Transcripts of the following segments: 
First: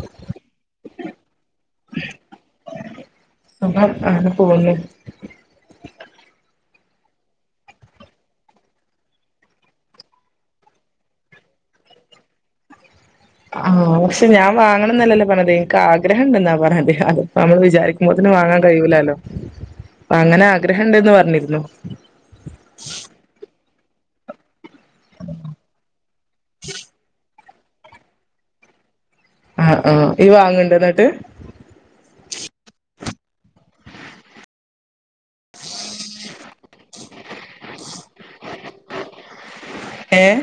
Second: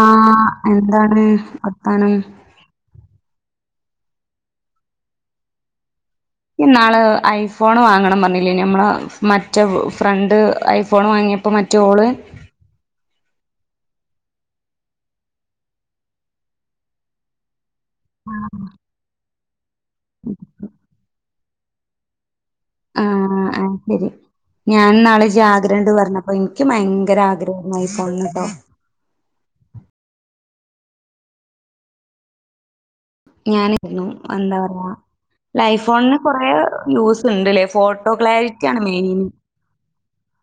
ആഹ് എന്താണ് വത്താനം സുഖം അങ്ങന പോവ്ന്ന് ഇയ് ന്നാള് ഐ ഫോൺ വാങ്ങണം പറഞ്ഞില്ലേ നമ്മള് മറ്റേ ഫ്രണ്ട് ഐ ഫോൺ വാങ്ങി അപ്പോ മറ്റേ ഓള് ആഹ് പക്ഷെ ഞാ വാങ്ങണം ന്നല്ലല്ലോ പറഞ്ഞത് എനിക്ക് ആഗ്രഹം ഇണ്ട്ന്നാ പറഞ്ഞത് അത് നമ്മൾ വിചാരി ക്ക്ബോത്തിന് വാങ്ങാകഴിയൂല്ലല്ലോ അങ്ങനെ ആഗ്രഹം ഇണ്ട്ന്ന് പറഞ്ര്ന്നു ആഹ് ആത് ശരി ഞാൻ ഇന്നാൾ ഇജ് ആഗ്രഹണ്ട് പറഞ്ഞപ്പോ ഇന്ക്കും ഭയങ്കര ആഗ്രഹേ ര്ന്നു ഐ ഫോൺട്ടോ ആഹ് ആഹ് ഇയ്യ് വാങ്ണ്ടോ ന്ന്ട്ട് ഞാൻ രുന്നു എന്താ പറയാ ല്ല ഐ ഫോണ്ന് കൊറേ യൂസ് ഇണ്ട്ല്ലേ ഫോ ഇപ്പോ ക്ലാരിറ്റിയാണ് മെയിൻ ഏഹ്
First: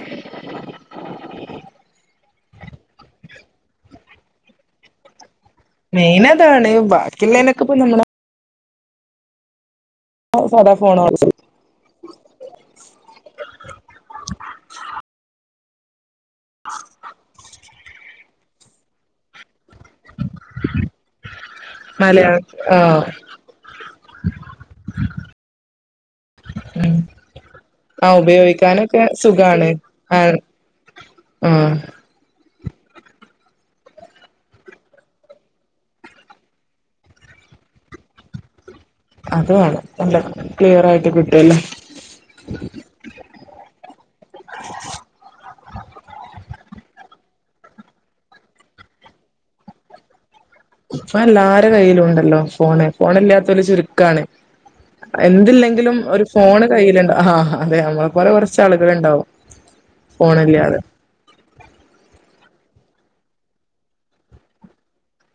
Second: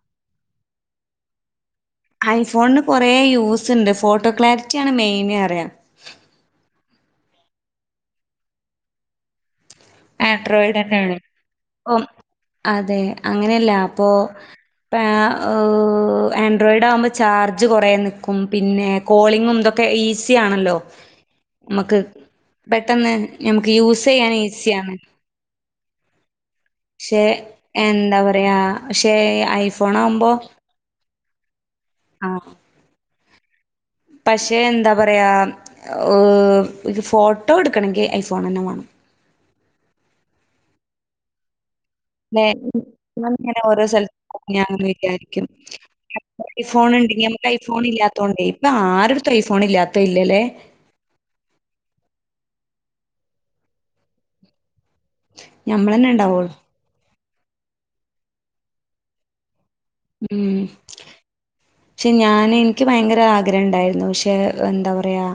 ഐഫോണ്ന് കൊറേ യൂസ് ഇണ്ട് ഫോട്ടോ ക്ലാരിറ്റിയാ ണ് മെയിൻ പറയാ മെയിൻ അതാണ് ബാക്കിളേളനൊക്കെ പ്പ നമ്മള സാധാ ആൻഡ്രോയിഡ ഫോണാ ന്നേണ് ഉം അതെ അങ്ങനെയല്ല അപ്പൊ പ ആൻഡ്രോയിഡ് ആവുമ്പോ ചാർജ് കൊറേ നിക്കും പിന്നെ കോളിങ്ങും ഇതൊക്കെ ഈസി ആണല്ലോ മ്മക്ക് മലയാളം ആഹ് പെട്ടെന്ന് ഞമക്ക് യൂസയ്യാൻ ഈ സ്സാണ് ഉം പക്ഷെ ആഹ് എന്താ പറയാ ഉപയോഗിക്കാനൊക്കെ പക്ഷേ സുഖാണ് ഐഫോൺ ആവുമ്പോ ആഹ് ആഹ് ആഹ്‌ പക്ഷേ എന്താ പറയാ ഒരു ഫോട്ടോ ഇട്ക്കണങ്കിൽ ഐഫോണന്നെ വേണം അത് വാണം നല്ല ക്ലിയർ ആയിട്ട് കിട്ടല്ലോ ലേ ഞാൻ ഇങ്ങനെ ഓരോ സ ല് ഞാ വിചാരിക്കും ഐഫോൺ ഇണ്ടങ്കി നമുക്ക് ഐഫോൺ ഇല്ലാത്തോണ്ടെയ് ഇപ്പൊ ആരട്ത്തും ഐഫോൺ ഇല്ലാത്തത് ഇല്ലലെ ഇപ്പൊ എല്ലാര കയ്യിലുണ്ടല്ലോ ഫോണ് ഫോൺ ഇല്ലാതോർ ചുരുക്കാണ്. എന്തില്ലെങ്കിലും ഞമ്മളന്നെ ഒരു ഇണ്ടാവൊള്ളൂ. ഫോൺ. കയ്യിലുണ്ടാവും ഹ ഹ അതെ നമ്മളെ പോലെ കൊറച്ച് ആളുകളുണ്ടാവും ഉം. ഫോണില്ലാതെ പക്ഷെ ഞാന് നിക്ക് ഭയങ്കര ആഗ്രഹണ്ടായിരുന്നു പക്ഷേ എന്താ പറയാ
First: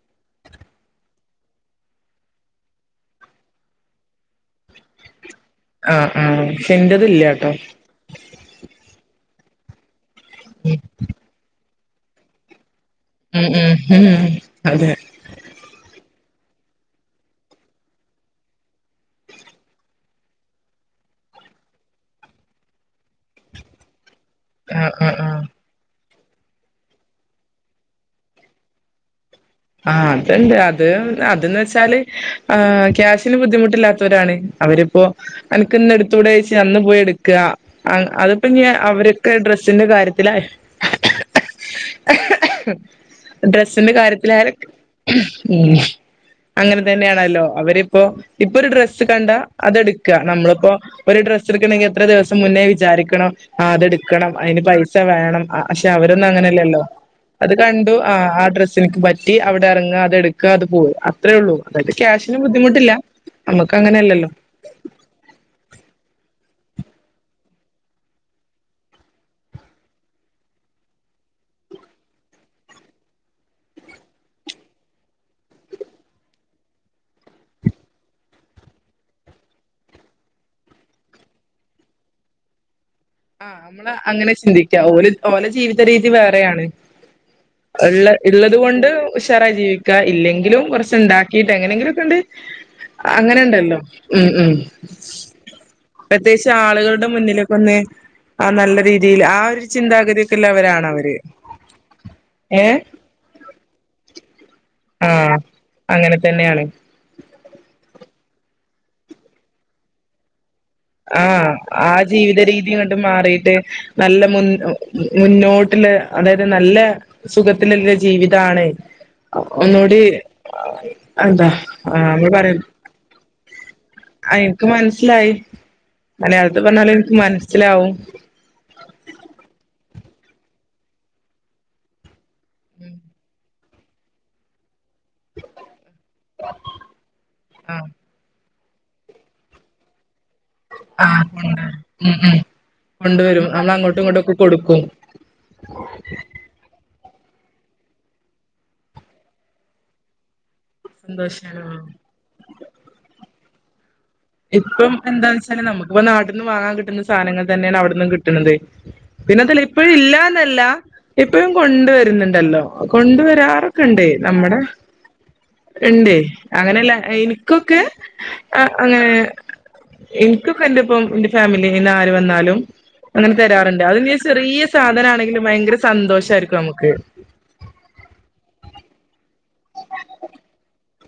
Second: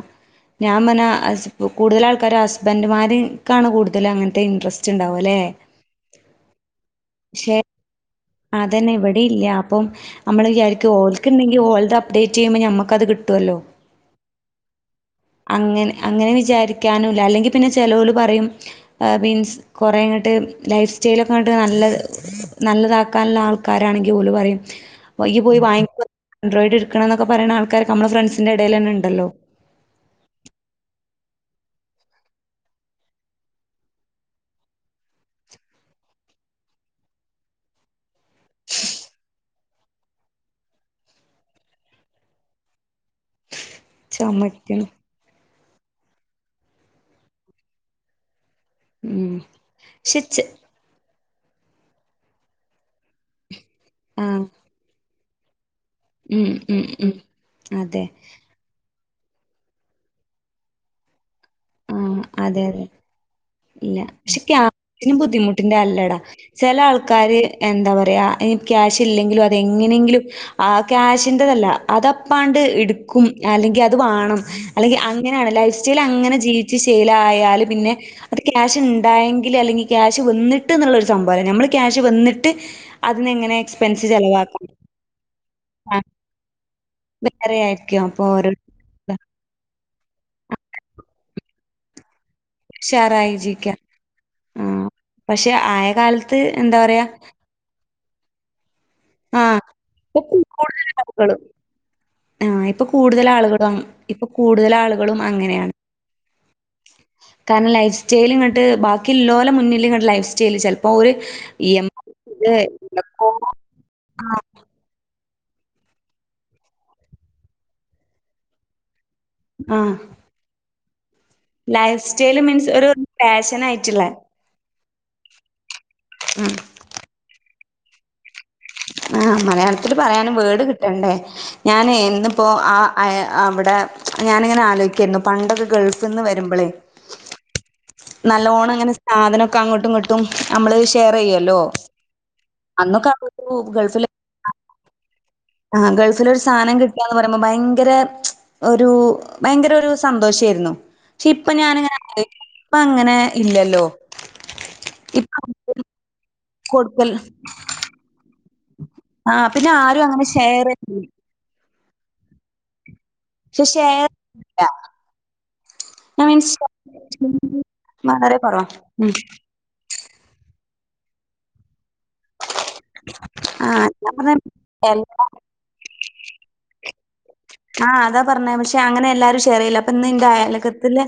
ഞാൻ പറഞ്ഞ കൂടുതൽ ആൾക്കാര് ഹസ്ബൻഡുമാര്ക്കാണ് കൂടുതല് അങ്ങനത്തെ ഇൻടറസ്റ്റ് ഉണ്ടാവ ല്ലെ ആഹ ആഹ പക്ഷെ ഇൻ്റെത് ല്യാട്ടൊ അതന്നെ ഇവിടില്യ അപ്പം നമ്മള് വിചാരിക്കും ഓൽക്ക്ണ്ടെങ്കിൽ ഓൽത് അപ്ഡേറ്റ് ചെയ്യുമ്പം നമ്മുക്കത് കി ഉം ഉം ഉംഉം അതെ അങ്ങനെ അങ്ങനെ വിചാരിക്കാനൂല്ല അല്ലെങ്കി പിന്നെ ചെലോല് പറയും അ മിൻസ് കുറേങ്ങട്ട് ലൈഫ്സ്റ്റൈലൊക്കെ ഇങ്ങട്ട് നല്ലത് നല്ലതാക്ക ക്കാൻള്ള ആൾക്കാരാണെങ്കി ഓല് പറയും ആ ആ ആ വ ഇയ്യ് പോയി വാങ്ങിക്കെ ആൻഡ്രോയിഡ് ഇട്ക്കണംന്നൊക്കെ പറിണ ആൾക്കാരൊക്കെ നമ്മളെ ഫ്രണ്ട്സിന്റെ എടേലെന്നെണ്ടല്ലൊ ആഹ അത്ണ്ട് അത് അതന്ന് വെച്ചാല് ആ ക്യാഷിന് ബുദ്ധിമുട്ടില്ലാത്തവരാണ് അവരിപ്പോ അനക്ക്ന്ന്ടുത്തുകൂടെയച് അന്ന് പോയിട്ക്ക ആ അതിപ്പഞ്ഞ് അവരൊക്കെ ഡ്രസ്സിന്റെ കാര്യത്തില [inaudible] ഡ്രസ്സിൻ്റെ കാ ര്യ ലാരൊക്കെ ചുമയ്ക്കണ് അങ്ങനെ തന്നെയാണല്ലോ അവരിപ്പോ ഇപ്പൊ ഒരു ഡ്രസ് ഡ്രസ്സ് കണ്ട ഉം അതെട്ക്ക പക്ഷെ ചെ നമ്മളിപ്പൊ ഒരു ഡ്രസ്സ് എട്ക്കണെങ്കിൽ എത്ര ദിവസം മുന്നേ വിചാരിക്കണം ആ അതെടുക്കണം ആഹ് അയിന് പൈസ വേണം അ പക്ഷെ അവരൊന്നും ഉം അങ്ങനെല്ലല്ലോ ഉം ഉം അത് കണ്ടു അതെ ആ ആ ഡ്രസ്സ്ൻക് പ- റ്റി അവിടെറങ്ങാ അതെടുക്ക അത് പോവ അത്രേ ഉള്ളൂ അതായത് ആഹ് ക്യാഷിനും അതെ അതെ ബുദ്ധിമുട്ടില്ല നമ്മക്ക് അങ്ങനെയല്ലല്ലോ ഇതിന് ബുദ്ധിമുട്ടിന്റെല്ലടാ ചെല ആൾക്കാര് എന്താ പറയാ ക്യാഷ് ഇല്ലെങ്കിലും അതെങ്ങനെങ്കിലും ആഹ ക്യാഷിന്റെതല്ല അതപ്പാണ്ട് ഇട്ക്കും അല്ലെങ്കി അത് വാണം അല്ലെങ്കി അങ്ങനെയാണ് ലൈഫ് സ്റ്റൈല് അങ്ങനെ ജീവിച്ച് ശീലായാല് പിന്നെ അത് ക്യാഷ്ണ്ടായെങ്കില് അല്ലെങ്കിൽ ക്യാഷ് വന്നിട്ട്ന്നുള്ളരു സംഭവല്ല നമ്മള് ക്യാഷ് വന്നിട്ട് അതിനെങ്ങനെ ആഹ നമ്മള് എക്സ്പെൻസ് അങ്ങനെ ചെലവാക്കണം. ചിന്തിക്ക്യാവൂ ഓല് ഓലെ ജീവിത രീതി വേറെയാണ് വേറെ ആയിരിക്കും. ഇള്ള അപ്പൊ ഓരോ ഇള്ളത് കൊണ്ട് ഉഷാറായി ജീവിക്ക ഇല്ലെങ്കിലും കൊറച്ച് ഇണ്ടാക്കിയിട്ട് എങ്ങനെങ്കിലൊക്കാണ്ട് ഉഷാറായി ജീവിക്കാം. അങ്ങനെണ്ടല്ലോ ഉം ഉം ആഹ് പക്ഷെ ആയ കാലത്ത് പ്രത്യേച്ചും എന്താ പറയാ ആളുകളുടെ മുന്നിലൊക്കൊന്ന് ആഹ നല്ല രീതിയില് ആ ആഹ് ഒരു ഇപ്പൊ ചിന്താഗതിക്കള്ളവരാണവര് കൂടുതലാളുകളും ആഹ് ഏ ഇപ്പൊ കൂടുതൽ ആളുകളും ഇപ്പൊ കൂടുതൽ ആളുകളും ആഹ അങ്ങനെയാണ് അങ്ങനെ തന്നെയാണ് കാരണം ലൈഫ് സ്റ്റൈല്ങ്ങട്ട് ബാക്കിള്ളോലെ മുന്നില് ഇങ്ങട്ട് ലൈഫ് സ്റ്റൈല ചെൽ ആഹ ആ ജീവിത രീതിങ്ങട്ട് മാറീട്ട് നല്ല ആഹ് മുൻ മുന്നോട്ടില്ല അതായത് നല്ല സുഖത്തിലില്ല ജീവിതാണ് ആഹ് ഒന്നൂടി ആ ഹി ലൈഫ് സ്റ്റൈല് മീൻസ് ഒരു ഫാഷൻ ആയിട്ട്ള്ളേ ൻക്ക് മനസ്സിലായി ഉം മലയാളത്ത് പറഞ്ഞാലും ൻക്ക് മനസ്സിലാവും ആഹ മലയാളത്തില് പറയാനും വേഡ് കിട്ടണ്ടേ ഞാനെ എന്നും പ്പോ ആ അയ അവടെ ഞാനിങ്ങനെ ആലോയിക്കായിരുന്നു പണ്ടൊക്കെ ഗൾഫ്ന്ന് വരുമ്പളേ ആഹ നല്ലോണങ്ങനെ സാധനൊക്കെ അങ്ങട്ടുംങ്ങട്ടും ട്ടും നമ്മള് ആ ഷെയറെയ്യല്ലോ കൊണ്ട ഉം ഉം അന്നൊക്ക കൊണ്ടുവരും നമ്മൾ അങ്ങോട്ടും ഗൾഫില് ഇങ്ങോട്ടും ഒക്കെ കൊടുക്കും ആഹ ഗൾഫിലൊര് സാനം കിട്ടാന്ന പറിമ്പം ഭയങ്കര ഒരു ഭയങ്കര ഒരു സന്തോഷേയിരുന്നു സന്തോഷാണ് ആഹ ഇപ്പ അങ്ങനെ ഇല്ലല്ലോ ഇപ്പം ഇപ്പ എന്താണ്ന്ന്ച്ചാല് നമ്മക്കിപ്പ നാട്ട്ന്ന് വാങ്ങാൻ കിട്ട്ണ കൊടുക്കൽ സാനങ്ങൾ തന്നെയാണ് അവിടന്നും കിട്ട്ണത് ആ പിന്നെതല്ല പിന്നെ ഇപ്പഴും ആരും അങ്ങനെ ഇല്ലന്നല്ല ഷെയർ ചെയ്യില്ല. ഇപ്പഴും കൊണ്ടുവരുന്നുണ്ടല്ലോ കൊണ്ടുവ പ പക്ഷെ ആാരൊക്കെ ഉണ്ടേ ഷെയർ നമ്മുടെ ഇല്ല. ഉണ്ട്േ ഞാൻ മീൻസ് അങ്ങനെയല്ല എനിക്കൊക്കെ മ അങ്ങനെ എനിക്കൊക്കെ എന്റെ ഇപ്പം എന്റെ ഫാമിലി നിെ ആര് വന്നാലും അങ്ങനെ ആ തരാറുണ്ട് ഞാൻ അത്ാ പറഞ്ഞെ ചെറിയ സാധനം എല്ലാ ആണെങ്കിലും ഭയങ്കര സന്തോഷമായിരിക്കും നമുക്ക് ആഹ് അതാ പറഞ്ഞ പക്ഷെ അങ്ങനെ എല്ലാരും െയർയില്ല അപ്പൊ ഇന്ന് ഇന്റെ അയലക്കത്തില്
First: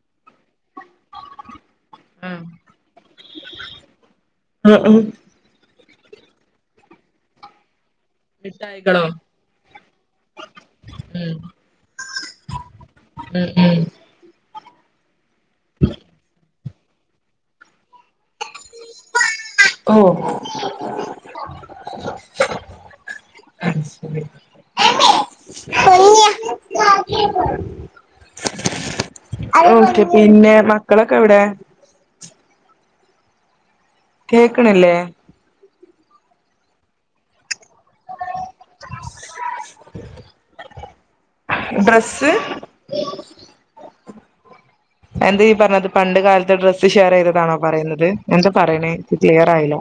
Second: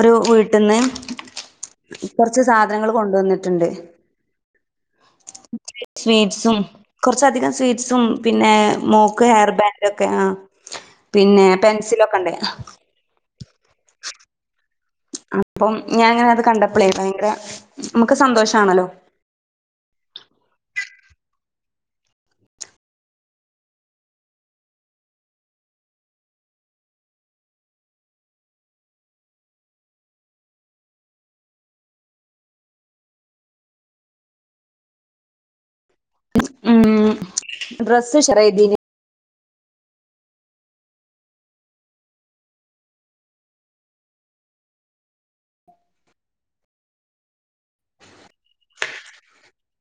ഒരു വീട്ടിൽന്ന് കൊറച്ച് സാധനങ്ങള് കൊണ്ടുവന്നിട്ടുണ്ട് ആഹ ആ സ്വീറ്റ്സും കുറച്ചധികം സ്വീറ്റ്സും പിന്നെ മിഠായികളോ മോക്ക് ഹെയർ ബാൻഡ ഒക്കെ ആ ഉം പിന്നെ പെൻസിലൊക്കെ ഉണ്ട് ഉം ഉം അപ്പം ഞാൻ അങ്ങനെ അത് കണ്ടപ്പോളേല്ല ഭയങ്കര നമുക്ക് സന്തോഷാണല്ലോ ഓ സിക്‌സിവ്വ്വ് ഫ്ഗ്ഗ് ഫ്‌ഡ്സ് [unintelligible] അ ഓക്കെ പിന്നെ മക്കളൊക്കെ എവിടെ കേക്ക് ണില്ലേ ഉം ഡ്രസ്സ ഷെയറയ്തിന് വവഭഹുഹ് ഡ്രസ്സ് എന്ത ഈ പറഞ്ഞത് പണ്ട് കാലത്തെ ഡ്രസ്സ് ഷെയർ ചെയ്തതാണോ പറയുന്നത് എന്താ പറയണേത് ക്ലിയർ ആയില്ല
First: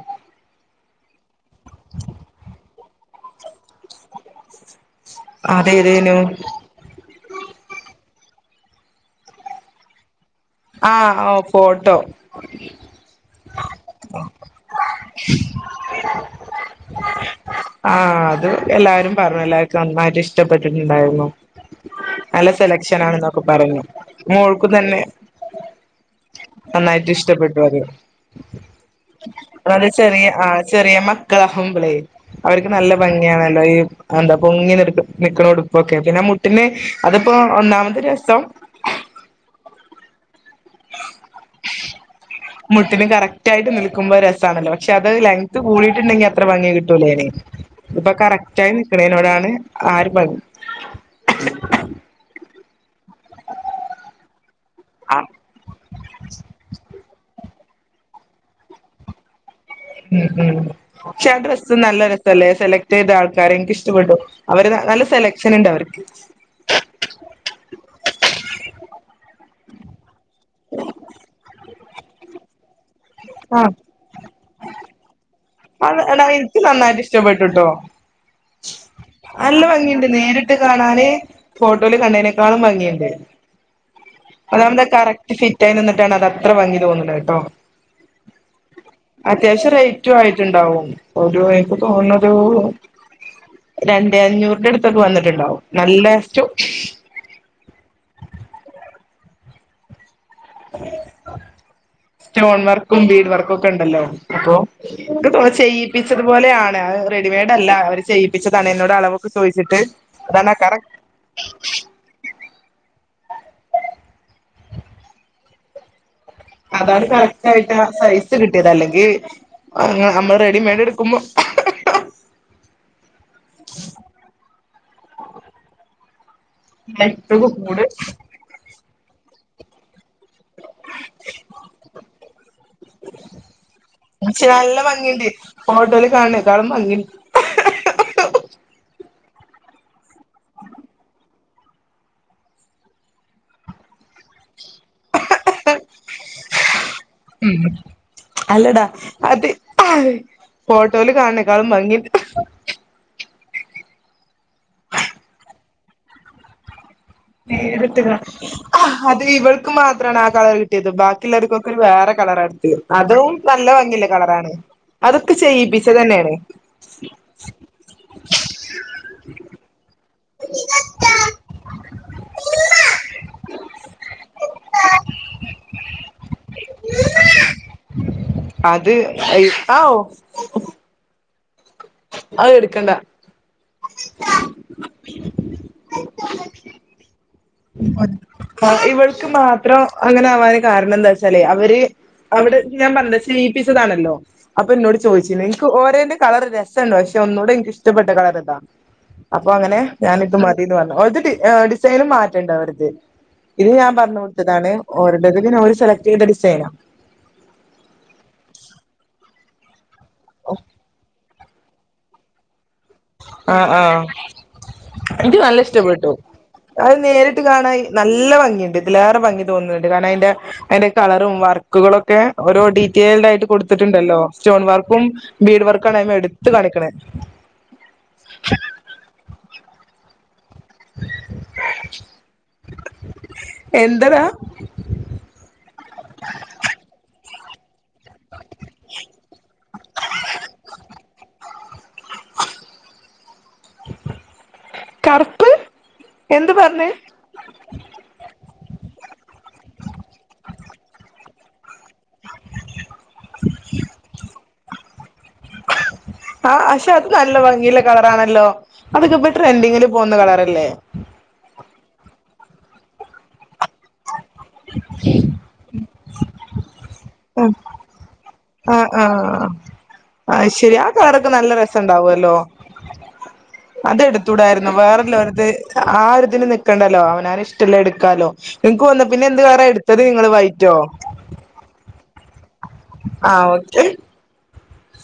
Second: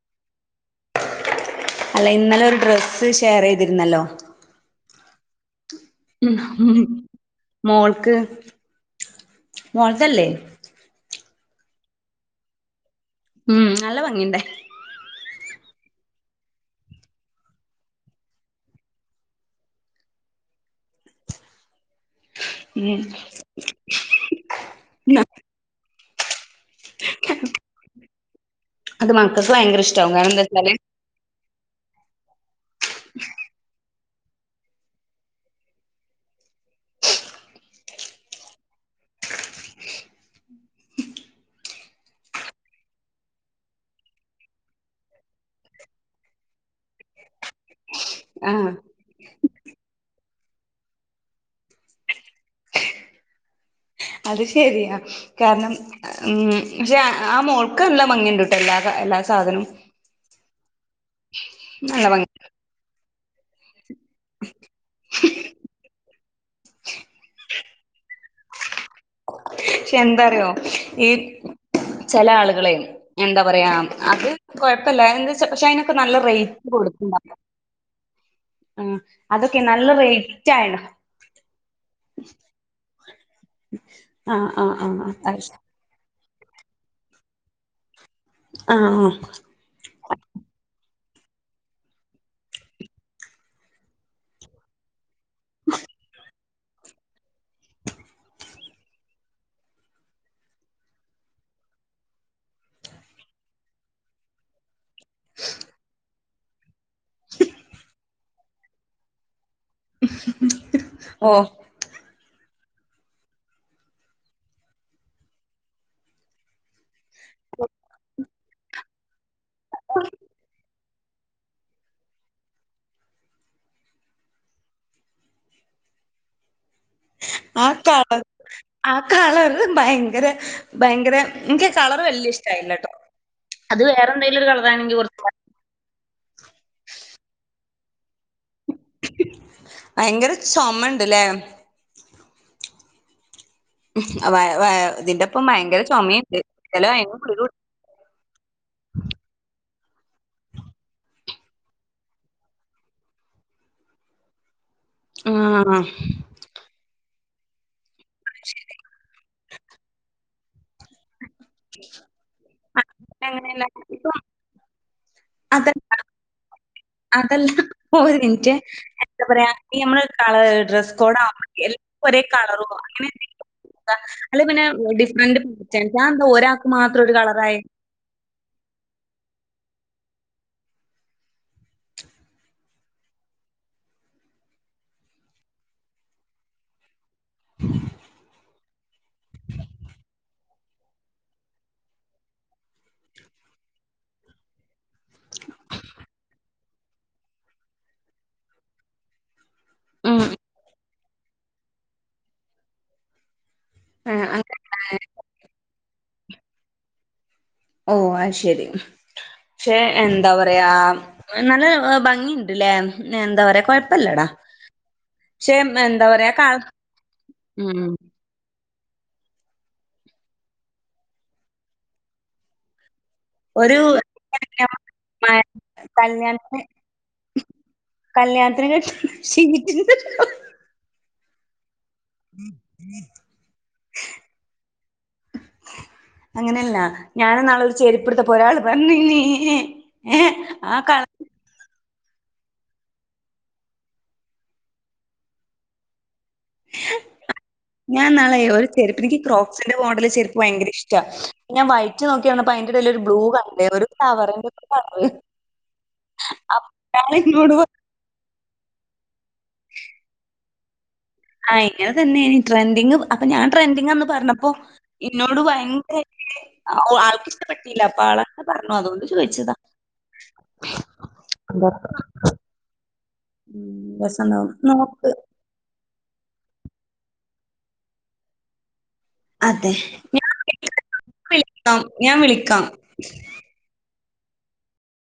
അല്ല ഇന്നലെ ഒരു ഡ്രസ്സ് ഷെയർ യ്തിരുന്നല്ലോ അതെ ഏതേനു ഉ മോൾക് മോളതല്ലെ ആഹ ഓഫോട്ടോ ഉം നല്ല ഭംഗിയണ്ടേ സിക്‌സിസിസിക് ആഹ അത് എല്ലാരും പറഞ്ഞു എല്ലാവർക്കും നന്നായിട്ട് ഇഷ്ടപ്പെട്ടിട്ടുണ്ടായിരുന്നു നല്ല സെലക്ഷൻ ഉം ആണെന്നൊക്കെ പറഞ്ഞു മോൾക്കും തന്നെ നന്നായിട്ട് ഇഷ്ടപ്പെട്ടു അത് അത് മക്കൾക്ക് ഭയങ്കര അത് ഇഷ്ടാവും ചെറിയ കാരണം എന്താ ആ വെച്ചാല് ചെറിയ മക്കളാകുമ്പളേ അവർക്ക് നല്ല ഭംഗിയണല്ലോ ഈ എന്താ പൊങ്ങി നി നിക്കണ ഉടുപ്പൊക്കെ പിന്നെ മുട്ടിന്അതിപ്പോ ഒന്നാമത്തെ രസം വ്വ്വ്വ്ക്സ് മുട്ടിന് കറക്റ്റ്ായിയിട്ട് നിൽക്ക്പോ രസമാണല്ലോ പക്ഷെ അത് ലെങ്ത്ത് കൂടിയിട്ടുണ്ടെങ്കി അത്ര ഭംഗി കിട്ടൂല്ലേ അന ഇപ്പൊ കറക്റ്റ് ആഹ് ആയി നക്കണതിനോടാണ് ആരും ഭംഗി അത് ശരിയാ കാരണം ഉ പക്ഷെ ആ മോൾ ഒക്ക നല്ല മംഗിണ്ട്ട്ടോ എല്ലാ എല്ലാ സാധനും ഉം ഉം പക്ഷെ ആ ഡ്രസ്സ് നല്ല രെസല്ലേ സെലക്ട് ചെയ്ത ആൾക്കാരെ ഇന്ക് ഇഷ് ടപ്പെട്ട് അവര് നല്ല സെലക്ഷന്ണ്ട് അവർക്ക് ജ്ജ്ക്ക് പക്ഷെ എന്താറിയോ ഈ ചില ആളുകളേയ് എന്താ ആ പറയാ അത് കൊഴപ്പല്ലാ പക്ഷെ അതിനൊക്കെ അത് നല്ല എടാ എനിക്ക് റേറ്റ് നന്നായിട്ട് കൊടുക്ക്‌ണ്ടല്ലോ ഇഷ്ടപ്പെട്ടുട്ടോ ആഹ് അതൊക്കെ നല്ല റേറ്റ് ആയണ് ഫോട്ടോയിൽ കണ്ടേനേക്കാളും ഭംഗിയുണ്ട് ണ്ണി അതാവുമ്പോ കറക്റ്റ് ഫിറ്റ് ആയി നിന്നിട്ടാണ് അത ത്ര ഭംഗിതോന്ന്ണഹ് ട്ടോ ആഹ് അത്യാവശ്യം റേ റ്റുആയിട്ടുണ്ടാവും ഒരു എനിക്ക് തോന്ന്ണത് രണ്ടേ അഞ്ഞൂറിന്റെടുത്തൊക്കെ വന്നിട്ടുണ്ടാവും നല്ല സ്റ്റോ സ്റ്റോൺ വർക്കും ന്റീട് വർക്കും ഒക്കെണ്ടല്ലോ അപ്പൊ ക്ക് തോന്ന് ചെയ്യിപ്പിച്ചതു പോലെയാണ് അത് റെഡിമെയ്ഡ് അല്ല അവര് ചെയ്യി പ്പിച്ചതാണ് എന്നോട് അളവൊക്കെ ചോയിച്ചിട്ട് അതാണക്കാരം ആഹ് അതാണ് കറക്റ്റ് ആയിട്ട് ആ സൈസ് കിട്ടിയത് അല്ലെങ്കി നമ്മള് റെഡിമെയഡ് ഇട്ക്കുമ്പോ [unintelligible] ഏറ്റവും ആ കൂട് കളറ് ആ കളറ് ഭയങ്കരെ ഭയങ്കര ഇൻക്ക് കളറ് വല്യെ ഇഷ്ടായില്ലട്ടോ അത് വേറെ എന്തെലും ഒരു കളറാണെങ്കിൽ കൊറച്ചൂടെ ഫോട്ടോല് കാണേക്കാളും ഭംഗി ഇണ്ട് ഭയങ്കര ചൊമണ്ട്ല്ലേ വ വ ഇതിന്റെപ്പം ഭയങ്കര ചൊമിണ്ട് ഇന്നലെ വൈകുന്നേരം ഗുളിക കുടി ഉം അല്ലടാ അത് ഫോട്ടോല് കാണ് ണേക്കാളും ഭംഗിഇണ്ട് ആഹ്. നേരിട്ട് കാണാൻ ശരിക്കും അത് ഇവൾക്ക് മാത്രണ് ആ കളർ കിട്ടിയത് ബാ ക്കിള്ളോർക്കൊക്കെ ഒരു വേറെ കളറാ ഇട്ത്തിരിന്ന് അതും അങ്ങനെയല്ല നല്ല ഭംഗില്ല ഇപ്പം കളറാണ് അതൊക്കെ ചെയ്യിപ്പി അതല്ല പ്പിച്ചതെന്നേണ് അതല്ല പോ ഏണിറ്റ് എന്താ പറയാ ഈ നമ്മള് കളറ് ഡ്രസ്സ്കോഡാആവുമ്പക്ക്‌ എല്ല ഒരേ കളറോ അങ്ങനെ എന്തെങ്കിലും അല്ലെ പിന്നെ ഡിഫറന്റ് [unintelligible] അത് എന്താ ഒരാക്ക് മാത്രം ഒരു കളറായെ അത് ആഓ അയ് ഇട്ക്കണ്ട [unintelligible] ഇവൾക്ക് മാത്രം അങ്ങനെ ആവാന് കാരണം എന്താച്ചാലേ അവര് അവട് ഞാൻ പറഞ്ഞല്ലോ ചെയ്യിപ്പിച്ചതാണല്ലോ അപ്പൊ ഇന്നോട് ചോയ്ച്ചീനി ഇൻക്ക് ഓരേന്റെ കളർ രസണ്ട് പക്ഷെ ഒന്നൂടെ ഇൻക്ക് ഇഷ്ടപ്പെട്ട കളറ് ഇതാ അപ്പൊ അങ്ങനെ ഉം ഞാനിത് മതിന്ന് പറഞ്ഞു ഒരു ഡി ഡിസൈനും മാറ്റണ്ട് അവരത് ഇത് ഞാൻ പറഞ്ഞ ഏഹ് കൊടുത്തതാണ് അങ്ങനെ ഓരുടേത് പിന്നെ ഓര് സെലക്ട് ചെയ്ത ഡിസൈനാ ഓ അയ് ശെരി പക്ഷെ എന്താ പറയാ നല്ല ഭംഗിയി ണ്ട്ലെ എന്താ പറയാ ആഹ് ആഹ് കൊയപ്പല്ലടാ എനിക്ക് നല്ല ഇഷ്ടപ്പെട്ടു അത് നേരിട്ട് കാണായി ഉം നല്ല ഭംഗിണ്ട് തിലേറെ ഭംഗി തോന്ന്ന്ന്ണ്ട് കാരണം അയിന്റെ അയ്ന്റെ കളറും വർക്കുകളൊക്കെ ഓരോ ഡീറ്റെയിൽഡ് ആയിട്ട് ഒരു കൊടുത്തിട്ടുണ്ടല്ലോ സ്റ്റോൺ വർക്കും മഴ ബീഡ് വർക്കുംആണ് അയ്മ്മേ എടുത്ത് കാണിക്കണേ കല്യാണത്തിനൊക്കെ ഷി [unintelligible] എന്തഡാ അങ്ങനെയല്ല ഞാനിന്നാള് ചെരിപ്പെടുത്തെപോ ഒരാള് വന്ന്‌ നീ എ ഏ ആ കാണ [unintelligible] കറുപ്പ് എന്ത് പറഞ്ഞേ ഞാൻ നാൾ ഒരു ചെരുപ്പ്നിക്ക് ക്രോപ്പ്സിന്റെ മോഡല് ചെരുപ്പ് എനിക്ക് ഭയങ്കര ഇഷ്ട ഞാൻ വ വൈറ്റ് നോക്കിയപ്പോ അതിന്റെ ഇടൽ ഒരു ബ്ലൂ കണ്ട് ഒരു ഫ്ലവറിന്റെ കളറ് ആ പക്ഷെ അത് നല്ല [unintelligible] ഭംഗിയുള്ള കളറാണല്ലോ അതൊക്കെഇപ്പൊ ട്രെൻഡിങ്ങില് പോകുന്ന കളറല്ലേ ആ ഇങ്ങനെ തന്നെയ ട്രെൻഡിങ് അപ്പൊ ഞാൻ ട്രെൻഡിങ്ന്ന് പറഞ്ഞപ്പോ ഇന്നോട് ഭയങ്കര ഒ ആൾക്ക് ഇഷ്ടപ്പെട്ടില്ല അപ്പൊ ആളെന്നെ പറഞ്ഞു അതുകൊണ്ട് ചോദിച്ചതാ അഹ് ശരി ആ കളറൊക്കെ നല്ല രസം ഉണ്ടാവല്ലോ അത് ഉം രസണ്ടാവും എടുത്തൂടായിരുന്നോ നോക്ക് വേറെല്ലോർത് ആ ഒരു ഇതിന് നിൽക്കണ്ടല്ലോ അവനാന് ഇഷ്ടളേ എടുക്കാലോ ഇനിക്ക് തോന്നുന്നേ പിന്നെ എന്ത് കളറാ അതെ എടുത്തത് നിങ്ങള് ഞാൻ വൈറ്റോ വിളിക്കാം ഞാൻ വിളിക്കാം ആഹ് ഓക്കെ